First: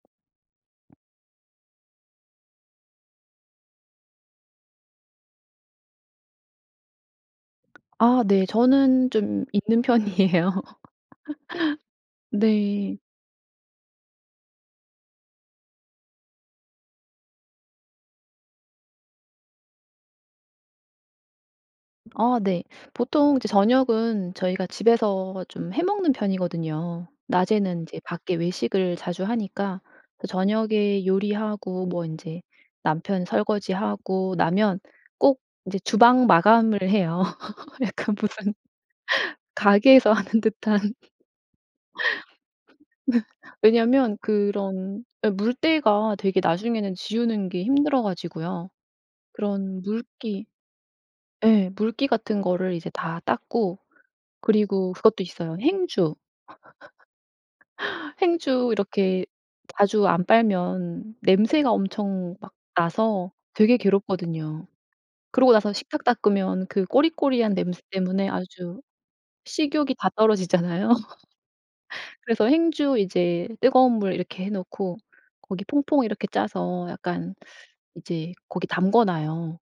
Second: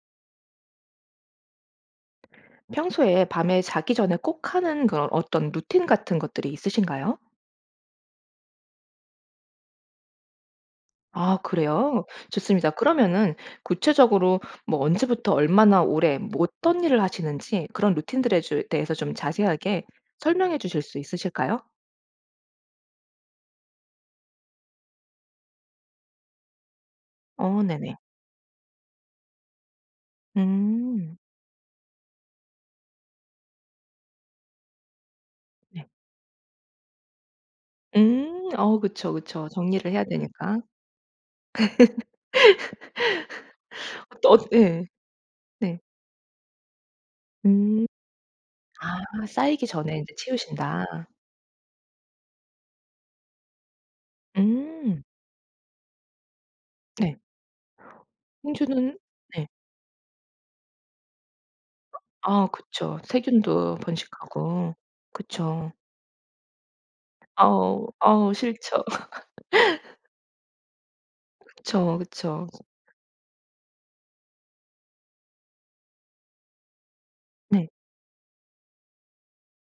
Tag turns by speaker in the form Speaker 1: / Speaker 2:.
Speaker 1: 평소에 밤에 자기 전에 꼭 하는 그런 어떤 루틴 같은 것들이 있으신가요?
Speaker 2: 아 네. 저는 좀 있는 편이에요.
Speaker 1: 아 그래요? 좋습니다.
Speaker 2: 네.
Speaker 1: 그러면은 구체적으로 뭐 언제부터 얼마나 오래 뭐 어떤 일을 하시는지 그런 루틴들에 제 대해서 좀 자세하게 설명해 주실 수 있으실까요?
Speaker 2: 아 네. 보통 이제 저녁은 저희가 집에서 좀 해 먹는 편이거든요.
Speaker 1: 어
Speaker 2: 낮에는
Speaker 1: 네네.
Speaker 2: 이제 밖에 외식을 자주 하니까 저녁에
Speaker 1: 음.
Speaker 2: 요리하고 뭐 인제 남편 설거지하고 나면 꼭 이제
Speaker 1: 네.
Speaker 2: 주방 마감을 해요 약간
Speaker 1: 음.
Speaker 2: 무슨
Speaker 1: 어 그쵸 그쵸 정리를 해야
Speaker 2: 가게에서 하는
Speaker 1: 되니까.
Speaker 2: 듯한. 왜냐면
Speaker 1: 엇 예.
Speaker 2: 그런 예
Speaker 1: 네.
Speaker 2: 물때가 되게 나중에는 지우는 게
Speaker 1: 음.
Speaker 2: 힘들어가지고요
Speaker 1: 아 쌓이기
Speaker 2: 그런
Speaker 1: 전에 인제
Speaker 2: 물기
Speaker 1: 치우신다.
Speaker 2: 예. 물기 같은 거를 이제 다 닦고 그리고
Speaker 1: 음.
Speaker 2: 그것도 있어요. 행주.
Speaker 1: 네.
Speaker 2: 행주
Speaker 1: 행주는
Speaker 2: 이렇게
Speaker 1: 네.
Speaker 2: 자주 안 빨면 냄새가 엄청
Speaker 1: 아
Speaker 2: 막
Speaker 1: 그쵸.
Speaker 2: 나서
Speaker 1: 세균도
Speaker 2: 되게 괴롭거든요.
Speaker 1: 번식하고.
Speaker 2: 그러고
Speaker 1: 그쵸.
Speaker 2: 나서 식탁 닦으면 그 꼬리꼬리한 냄새
Speaker 1: 어우,
Speaker 2: 때문에
Speaker 1: 어우
Speaker 2: 아주
Speaker 1: 싫죠.
Speaker 2: 식욕이 다 떨어지잖아요.
Speaker 1: 그쵸,
Speaker 2: 그래서
Speaker 1: 그쵸.
Speaker 2: 행주 이제 뜨거운 물 이렇게 해 놓고 거기 퐁퐁 이렇게 짜서 약간
Speaker 1: 네.
Speaker 2: 이제 거기 담가 놔요.